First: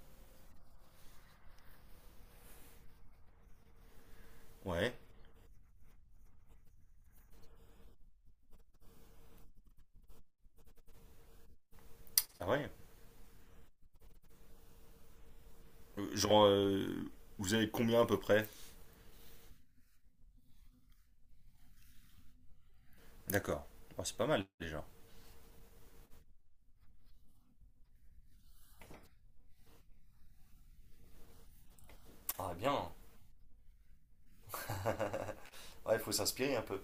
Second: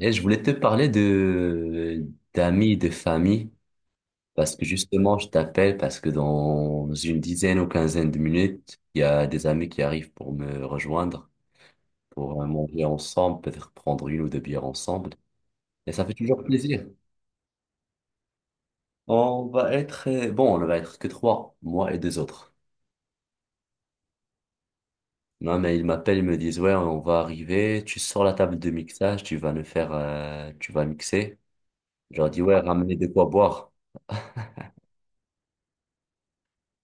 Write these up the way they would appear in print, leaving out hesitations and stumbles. Et je voulais te parler de d'amis, de famille, parce que Ouais. justement, je t'appelle parce que dans une dizaine ou quinzaine de minutes, il y a des amis qui arrivent pour me rejoindre, pour Ah ouais. manger ensemble, peut-être prendre une ou deux bières ensemble. Et ça fait toujours Genre, plaisir. Vous avez combien à peu près? On va être, bon, on va être que trois, moi et deux autres. D'accord. Ah, c'est pas mal déjà. Non, mais ils m'appellent, ils me disent, ouais, on va arriver, tu sors la table de mixage, tu vas mixer. Je leur dis, Ah ouais, bien. ramenez de quoi boire. Ouais, il faut s'inspirer un peu.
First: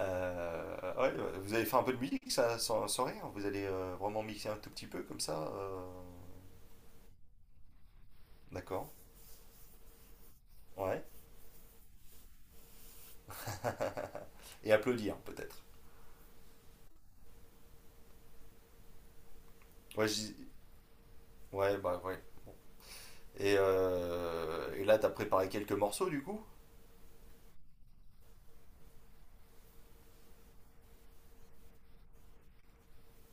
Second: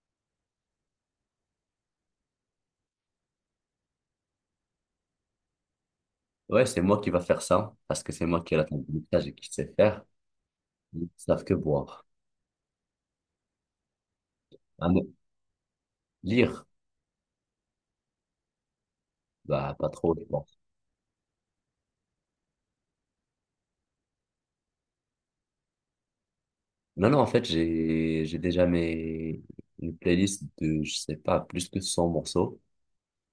Ouais, ouais, vous allez faire un peu de musique, ça, sans rien. Vous allez vraiment mixer un tout petit peu comme ça. Ouais, c'est moi qui va faire ça, parce que c'est moi qui ai la tête D'accord. de mixage et qui sait faire. Ouais. Ils savent que boire. Et Ah non, applaudir, peut-être. lire, bah pas Ouais, trop, je pense. Ouais, bah ouais. Et là, t'as préparé quelques morceaux, du coup? Non, non, en fait, j'ai déjà mes une playlist de, je sais pas, plus que 100 morceaux.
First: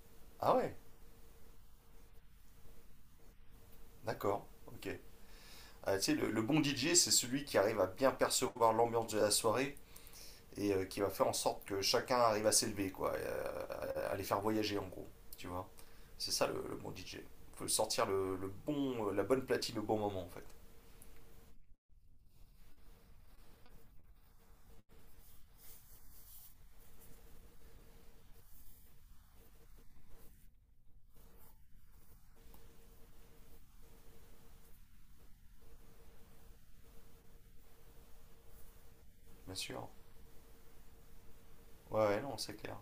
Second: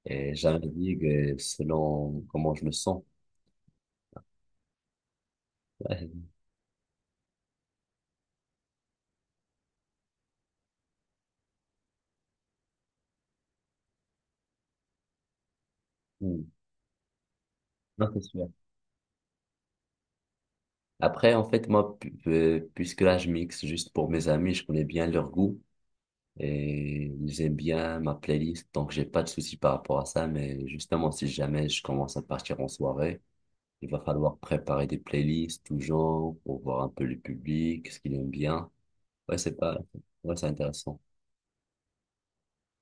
Et Ah ouais. j'indique selon comment je me sens. D'accord. Ok. Tu sais, Ouais. le bon DJ, c'est celui qui arrive à bien percevoir l'ambiance de la soirée et qui va faire en sorte que chacun arrive à s'élever, quoi, et à les faire voyager en gros, tu vois. C'est Mm. ça le bon DJ. Il faut sortir Non, c'est le, sûr. le bon, la bonne platine au bon moment en fait, Après, en fait, moi, puisque là, je mixe juste pour mes amis, je connais bien leur goût. Et j'aime bien ma playlist, donc j'ai pas de souci par rapport à ça, mais justement, si jamais je commence à partir en soirée, il va falloir préparer des playlists toujours pour voir un peu le public, ce qu'il aime bien. Ouais, c'est bien pas, sûr. ouais, c'est intéressant. Ouais, ouais, non, c'est clair.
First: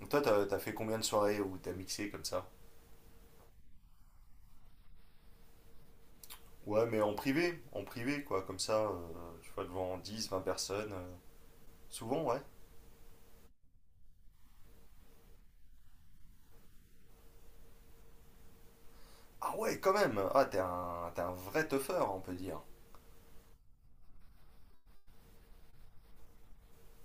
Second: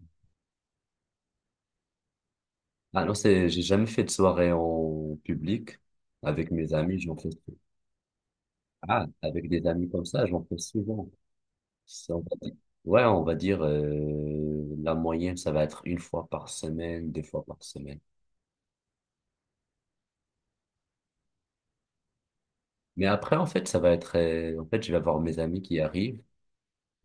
Donc toi, t'as fait combien de soirées où t'as mixé comme ça? Ah non, c'est, j'ai jamais fait de soirée en public avec mes Ouais, amis, mais j'en fais, en privé, quoi, comme ça, ah, avec tu vois, des amis devant comme ça, 10, 20 j'en fais personnes, souvent. C'est- on souvent, va ouais. dire- Ouais, on va dire, la moyenne, ça va être une fois par semaine, deux fois par semaine. Ah ouais, quand même! Ah, t'es un vrai teufeur, on peut dire. Mais après, en fait, je vais avoir mes amis qui arrivent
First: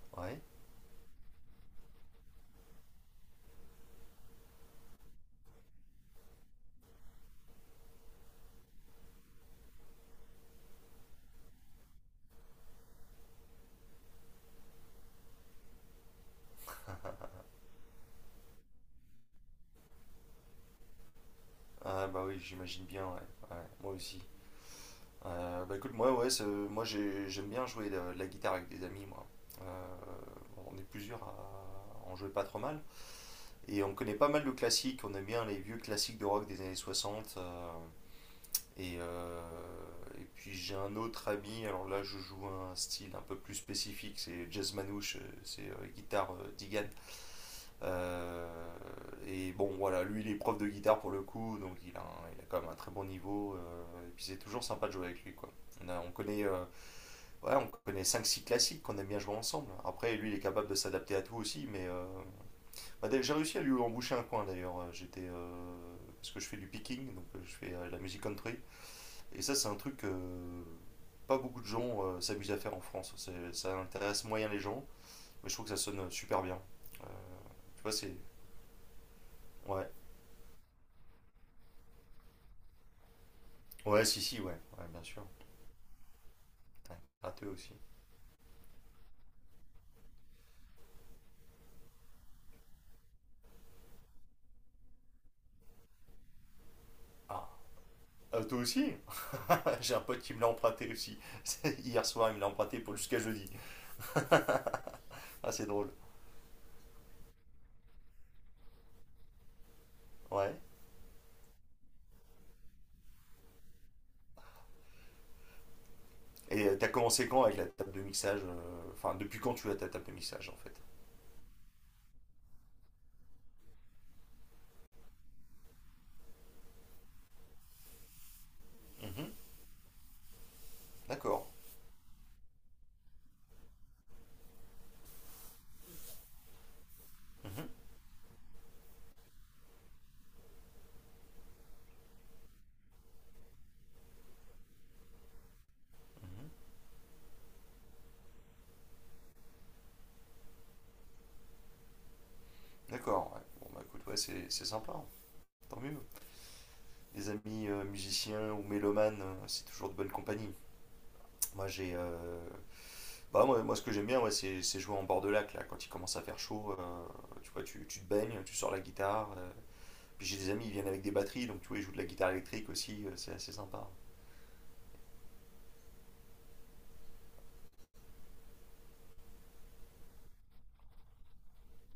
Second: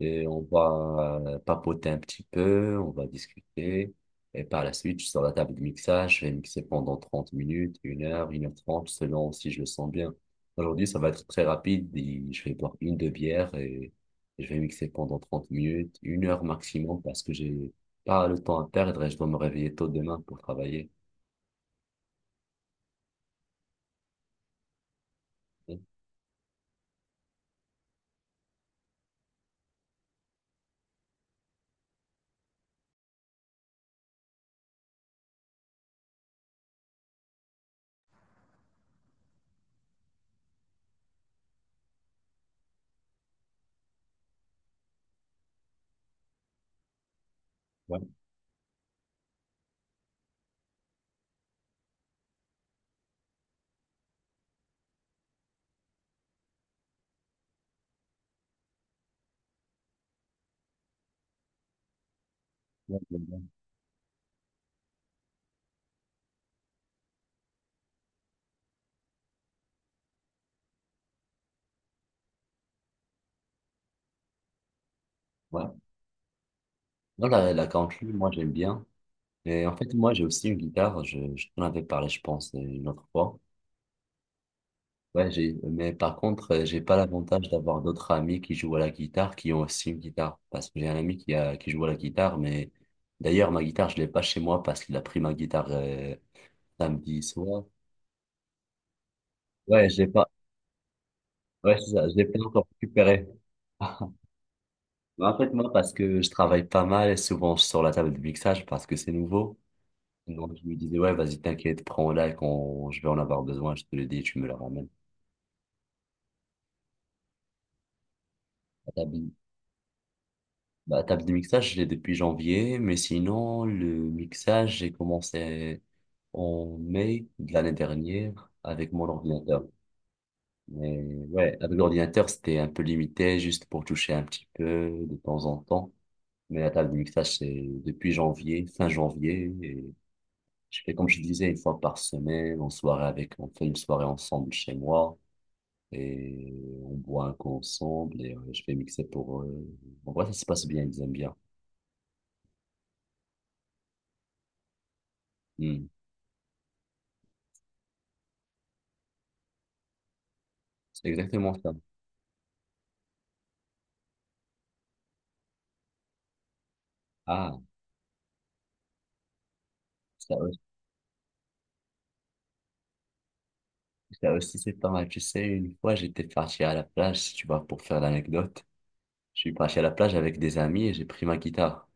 et Ouais. on va papoter un petit peu, on va discuter. Et par la suite, je suis sur la table de mixage, je vais mixer pendant 30 minutes, 1 heure, 1h30, selon si je le sens bien. Aujourd'hui, ça va être très rapide, et je vais boire une, deux bières et je vais mixer pendant 30 minutes, une heure maximum parce que j'ai pas le temps à perdre et je dois me réveiller tôt demain pour travailler. Ah bah oui, j'imagine bien, ouais. Ouais, moi aussi. Bah Ouais, écoute, moi, ouais, j'aime bien jouer de la guitare avec des amis, moi. Euh, on est plusieurs à en jouer pas trop mal. Et on connaît pas mal de classiques, on aime bien les vieux classiques de rock des années 60 et, euh, et puis j'ai un autre ami, alors là je joue un style un peu plus spécifique, c'est jazz manouche, c'est guitare Digan. ouais, Euh, et bon voilà, lui il est prof de guitare pour le coup, donc il a quand même un très bon niveau, et puis c'est toujours sympa de jouer avec lui quoi. On a- on connaît, euh, ouais, on connaît cinq six classiques qu'on aime bien jouer ensemble. Après lui il est capable de s'adapter à tout aussi, mais ouais, bah, ouais. d'ailleurs, j'ai réussi à lui emboucher un coin d'ailleurs. J'étais parce que je fais du picking, donc je fais de la musique country. Et ça, c'est un truc que pas beaucoup de gens s'amusent à faire en France. Ça intéresse moyen les gens, mais je trouve Ouais. que ça sonne super bien. Euh, Voilà, la tu vois, country, c'est. moi, j'aime bien. Mais en Ouais. fait, moi, j'ai aussi une guitare. Je t'en avais parlé, je pense, une autre fois. Ouais, si, si, ouais. Ouais, bien sûr. Ouais, j'ai, mais par contre, j'ai pas T'as emprunté l'avantage aussi. d'avoir d'autres amis qui jouent à la guitare, qui ont aussi une guitare. Parce que j'ai un ami qui a, qui joue à la guitare, mais d'ailleurs, ma guitare, je l'ai pas chez moi parce qu'il a pris ma guitare, samedi Ah. soir. Ah, toi aussi Ouais, J'ai je un l'ai pote pas, qui me l'a emprunté aussi. ouais, c'est Hier ça, je l'ai soir, il pas me l'a encore emprunté pour jusqu'à récupéré. jeudi. Mais en fait, ah, c'est moi, drôle. parce que je travaille pas mal et souvent je sors la table de mixage parce que c'est nouveau. Ouais. Donc, je me disais, ouais, vas-y, t'inquiète, prends-la et quand je vais en avoir besoin, je te le dis, tu me la ramènes. Et t'as commencé quand avec la table de mixage La Enfin, bi- depuis quand tu as ta table de mixage en fait? La table de mixage, je l'ai depuis janvier, mais sinon, le mixage, j'ai commencé en mai de l'année dernière avec mon Mhm. ordinateur. Mais D'accord. ouais, avec l'ordinateur, c'était un peu limité, juste pour toucher un petit peu de temps en temps. Mais la table de mixage, c'est Mhm. depuis janvier, fin janvier. Et je fais comme je disais, une fois par semaine, en soirée avec, on fait une soirée ensemble chez moi. Mhm. Et on boit un coup ensemble et je fais mixer pour eux. En vrai, ça se passe bien, ils aiment bien. D'accord, ouais. Bon, bah écoute, ouais, c'est sympa. Tant Hmm. mieux. Des amis musiciens ou mélomanes, c'est toujours de bonne compagnie. C'est exactement Moi, ça. Bah, moi, ce que j'aime bien, ouais, c'est jouer en bord de lac, là, quand il commence à faire chaud, tu Ah, vois, tu te baignes, tu sors la guitare. Puis ça j'ai des aussi, amis, ils viennent avec des batteries, donc tu vois, ils jouent de la guitare électrique aussi, c'est assez sympa. ça aussi c'est pas mal. Tu sais, une fois, j'étais parti à la plage, si tu vois, pour faire l'anecdote. Je suis parti à la plage avec des amis et j'ai pris ma guitare.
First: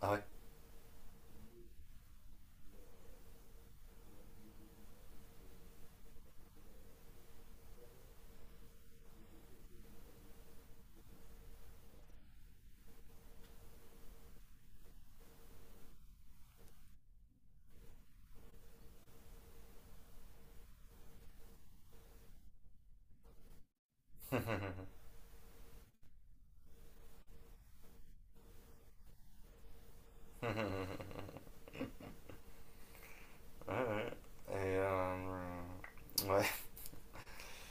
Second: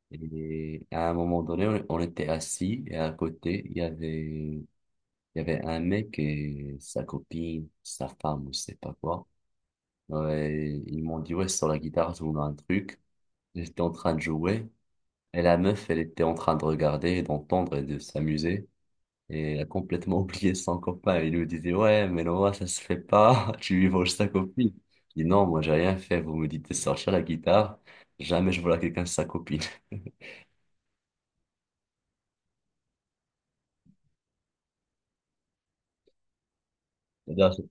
Ah ouais. Et à un moment donné, on était assis et à côté, il y avait un mec et sa copine, sa femme, ou je sais pas quoi. Ouais, ils m'ont dit, ouais, sur la guitare, je voulais un truc. J'étais en train de jouer. Et la meuf, elle était en train de regarder, et d'entendre et de s'amuser. Et a complètement oublié son copain. Il lui disait, ouais, mais Noah, ça se fait pas. Tu lui voles sa copine. Il dit, non, moi, j'ai rien fait. Vous me dites de sortir la guitare. Jamais je vole à quelqu'un sa copine. Ouais, ouais. Et, euh, ouais. C'est-à-dire, C'est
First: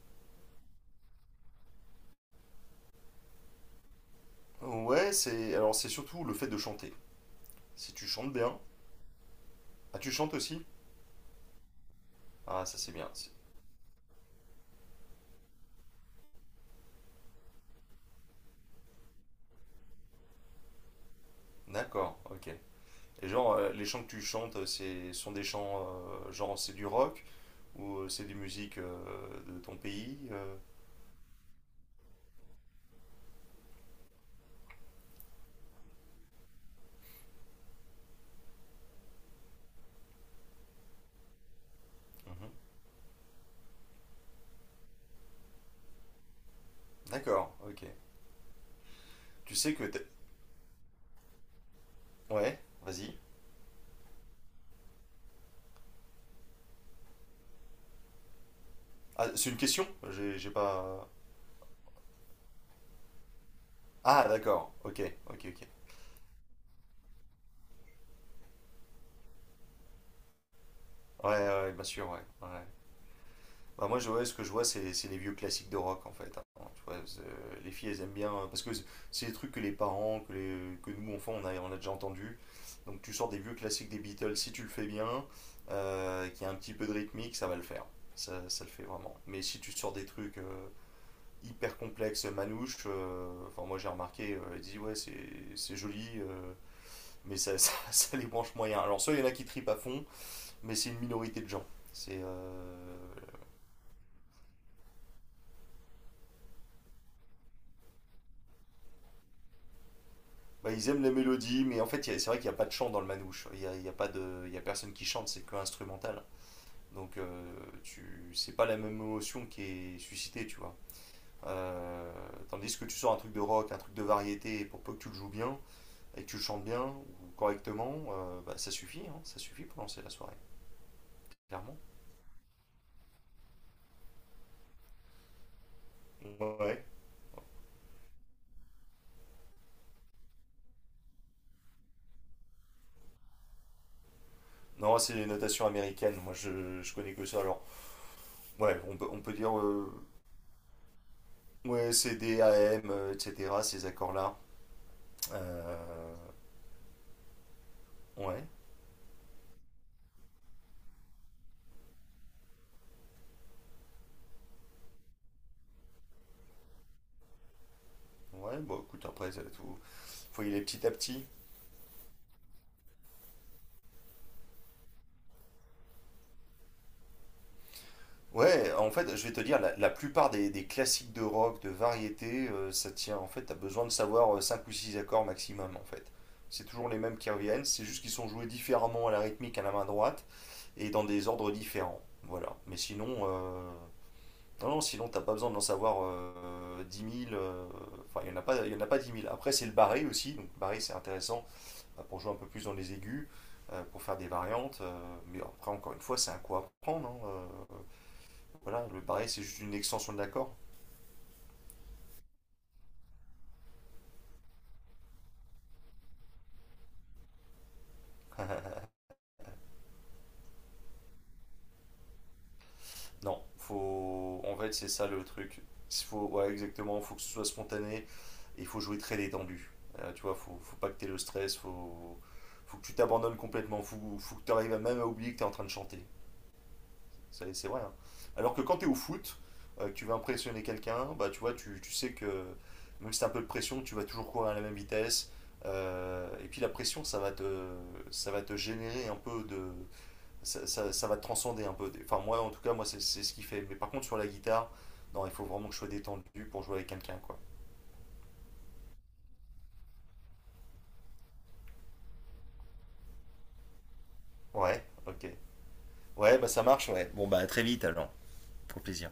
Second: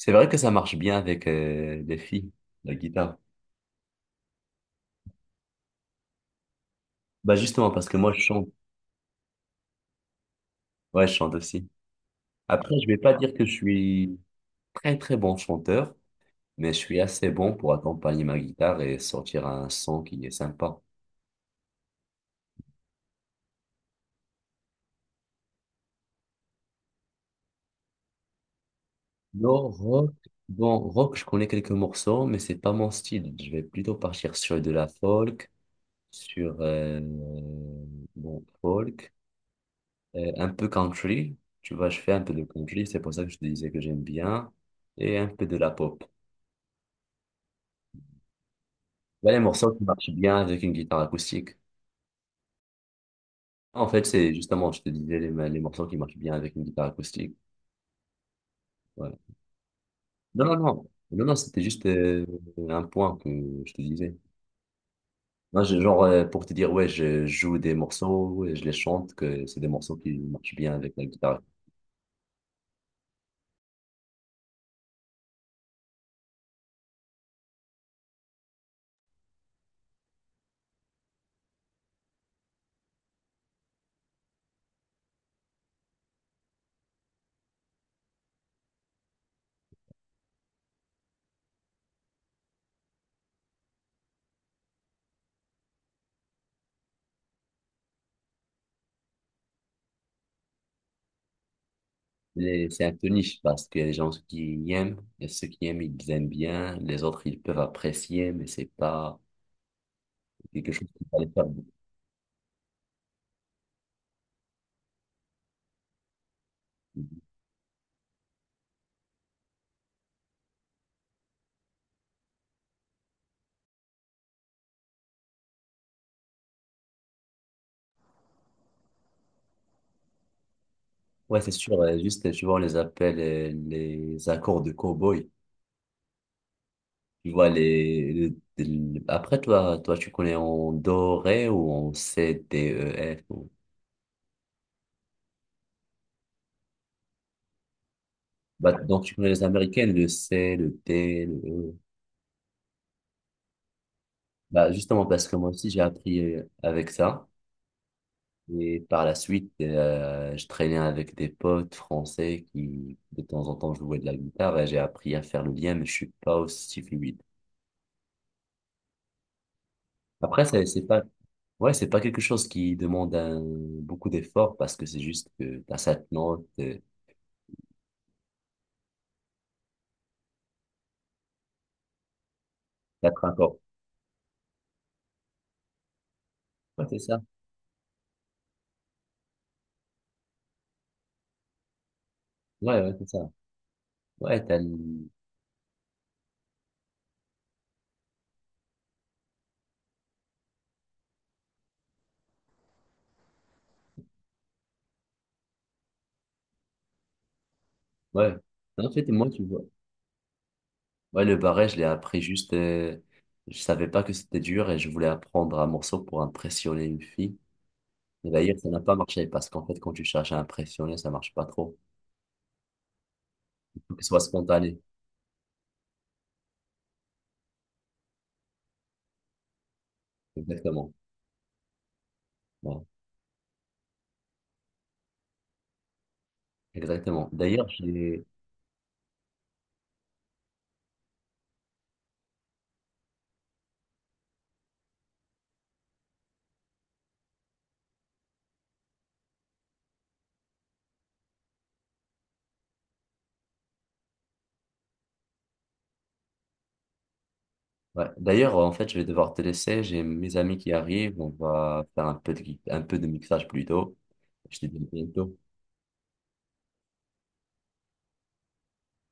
c'est vrai que ça marche bien avec les filles, la guitare. Ouais, alors c'est surtout le fait de chanter. Bah, justement, parce Si que tu moi, je chantes chante. bien. Ah, tu chantes aussi? Ouais, je chante aussi. Ah, Après, ça je c'est vais bien. pas dire que je suis très, très bon chanteur, mais je suis assez bon pour accompagner ma guitare et sortir un son qui est sympa. D'accord, ok. Et genre, les chants que tu chantes, c'est sont des chants, genre c'est du rock ou c'est des musiques de Non, ton rock. pays. Bon, rock, je connais quelques morceaux, mais c'est pas mon style. Je vais plutôt partir sur de la folk, sur bon, folk, un peu country. Tu vois, je fais un peu de Mhm. country, c'est pour ça que je te disais que j'aime bien, et un peu de la pop. D'accord, ok. Là, les Tu morceaux sais qui que t'es- marchent bien avec une guitare acoustique. Ouais, vas-y. En fait, c'est justement, je te disais, les morceaux qui marchent bien avec une guitare acoustique. Ouais. Ah, c'est une question? J'ai Non, j'ai non, non. pas. Non, non, c'était juste un point que je te disais. Ah, d'accord, ok, ok, ok. Non, je- genre, pour te dire, ouais, je joue des morceaux et je les chante, que c'est des morceaux qui marchent bien avec la Ouais, guitare. ouais, ouais, bien sûr, ouais. Ouais. Bah, moi, ouais, ce que je vois, c'est les vieux classiques de rock en fait. Hein. Tu vois, les filles, elles aiment bien parce que c'est des trucs que les parents, que nous, enfants, on a déjà entendu. Donc, tu sors des vieux classiques des Beatles si tu le fais bien, qu'il y a un petit peu de rythmique, ça va le faire. Ça le fait vraiment. Mais si tu sors des trucs hyper complexes, manouches, enfin, moi j'ai remarqué, elle dit ouais, c'est joli, mais ça, ça les branche moyen. Alors, soit il y en a qui tripent à fond, mais c'est une minorité de gens. C'est Mais c'est un peu niche parce que les gens qui aiment, et ceux qui aiment, ils aiment bien, les autres, ils peuvent apprécier, mais c'est pas quelque Bah, chose ils aiment qui les va les faire. mélodies, mais en fait, c'est vrai qu'il n'y a pas de chant dans le manouche. Il n'y a, il y a, pas de- Il y a personne qui chante, c'est que instrumental. Donc, c'est pas la même émotion qui est suscitée, tu vois. Euh, tandis que tu sors un truc de rock, un truc de variété, et pour peu que tu le joues bien et que tu le chantes bien ou correctement, bah, ça suffit, hein, ça suffit pour lancer la soirée, Ouais, c'est clairement. sûr, juste, tu vois, on les appelle les accords de cow-boy. Ouais. Tu vois, après, toi, tu connais en do, ré ou en C, D, E, F. Ou Non, c'est les notations américaines, moi je connais que ça. Alors, bah, ouais, on donc, peut, tu on connais peut les dire, Américaines, le C, le D, le E. ouais, CD, AM, etc., ces accords-là. Bah, justement, parce que moi aussi, Euh, j'ai appris avec ça. ouais. Et par la suite, je traînais avec des potes français qui, de temps en temps, jouaient de la guitare et j'ai appris à faire le lien, mais je suis pas aussi fluide. Ouais, bon, écoute, après, ça, tout. Faut Après, y aller c'est petit à pas, petit. ouais, c'est pas quelque chose qui demande beaucoup d'efforts parce que c'est juste que t'as cette note, Ouais, en fait, je vais te dire, la plupart des classiques de rock, de variété, ça t'as tient. En un fait, t'as accords. besoin de savoir 5 ou 6 accords maximum, en fait. C'est Ouais, toujours les c'est mêmes ça. qui reviennent, c'est juste qu'ils sont joués différemment à la rythmique à la main droite et dans des ordres différents. Voilà. Mais Ouais, ouais, c'est sinon, ça. Ouais, non, non, sinon, t'as pas besoin d'en savoir 10 000. Enfin, il y en a pas 10 000. Après, c'est le barré aussi. Donc, barré, c'est intéressant. Pour jouer un peu plus dans les aigus, pour faire des variantes. Mais après, encore une fois, c'est un coup à prendre. Hein. euh, ouais. voilà, En le fait, barré, moi, c'est tu juste vois. une extension de l'accord. Ouais, le barret, je l'ai appris juste, je savais pas que c'était dur et je voulais apprendre un morceau pour impressionner une fille. Et d'ailleurs, ça n'a pas marché parce qu'en fait, quand tu cherches à impressionner, ça marche pas trop. Non, Il faut que ce soit faut. En fait, spontané. c'est ça le truc. Faut. Ouais, exactement, faut que ce soit spontané et il faut jouer très détendu. Tu vois, faut pas Exactement. que t'aies le stress, faut Ouais, que tu t'abandonnes complètement, faut que tu arrives même à oublier que t'es en train de chanter. exactement. D'ailleurs, C'est vrai. Hein. j'ai. Alors que quand tu es au foot, que tu veux impressionner quelqu'un, bah, tu vois, tu sais que même si tu as un peu de pression, tu vas toujours courir à la même vitesse. Et puis la pression, ça va te générer un peu de. Ça va te transcender un peu. Enfin, moi, en tout cas, moi, c'est ce qui fait. Mais par contre, sur la guitare, non, il faut vraiment que je sois détendu pour jouer avec quelqu'un, quoi. Ouais. D'ailleurs, en fait, je vais devoir te laisser. J'ai mes amis qui arrivent. On va faire un peu de mixage plus tôt. Je te dis Ouais, à ok. bientôt. Ouais, bah ça marche, ouais. Bon, bah à très vite alors. Pour plaisir.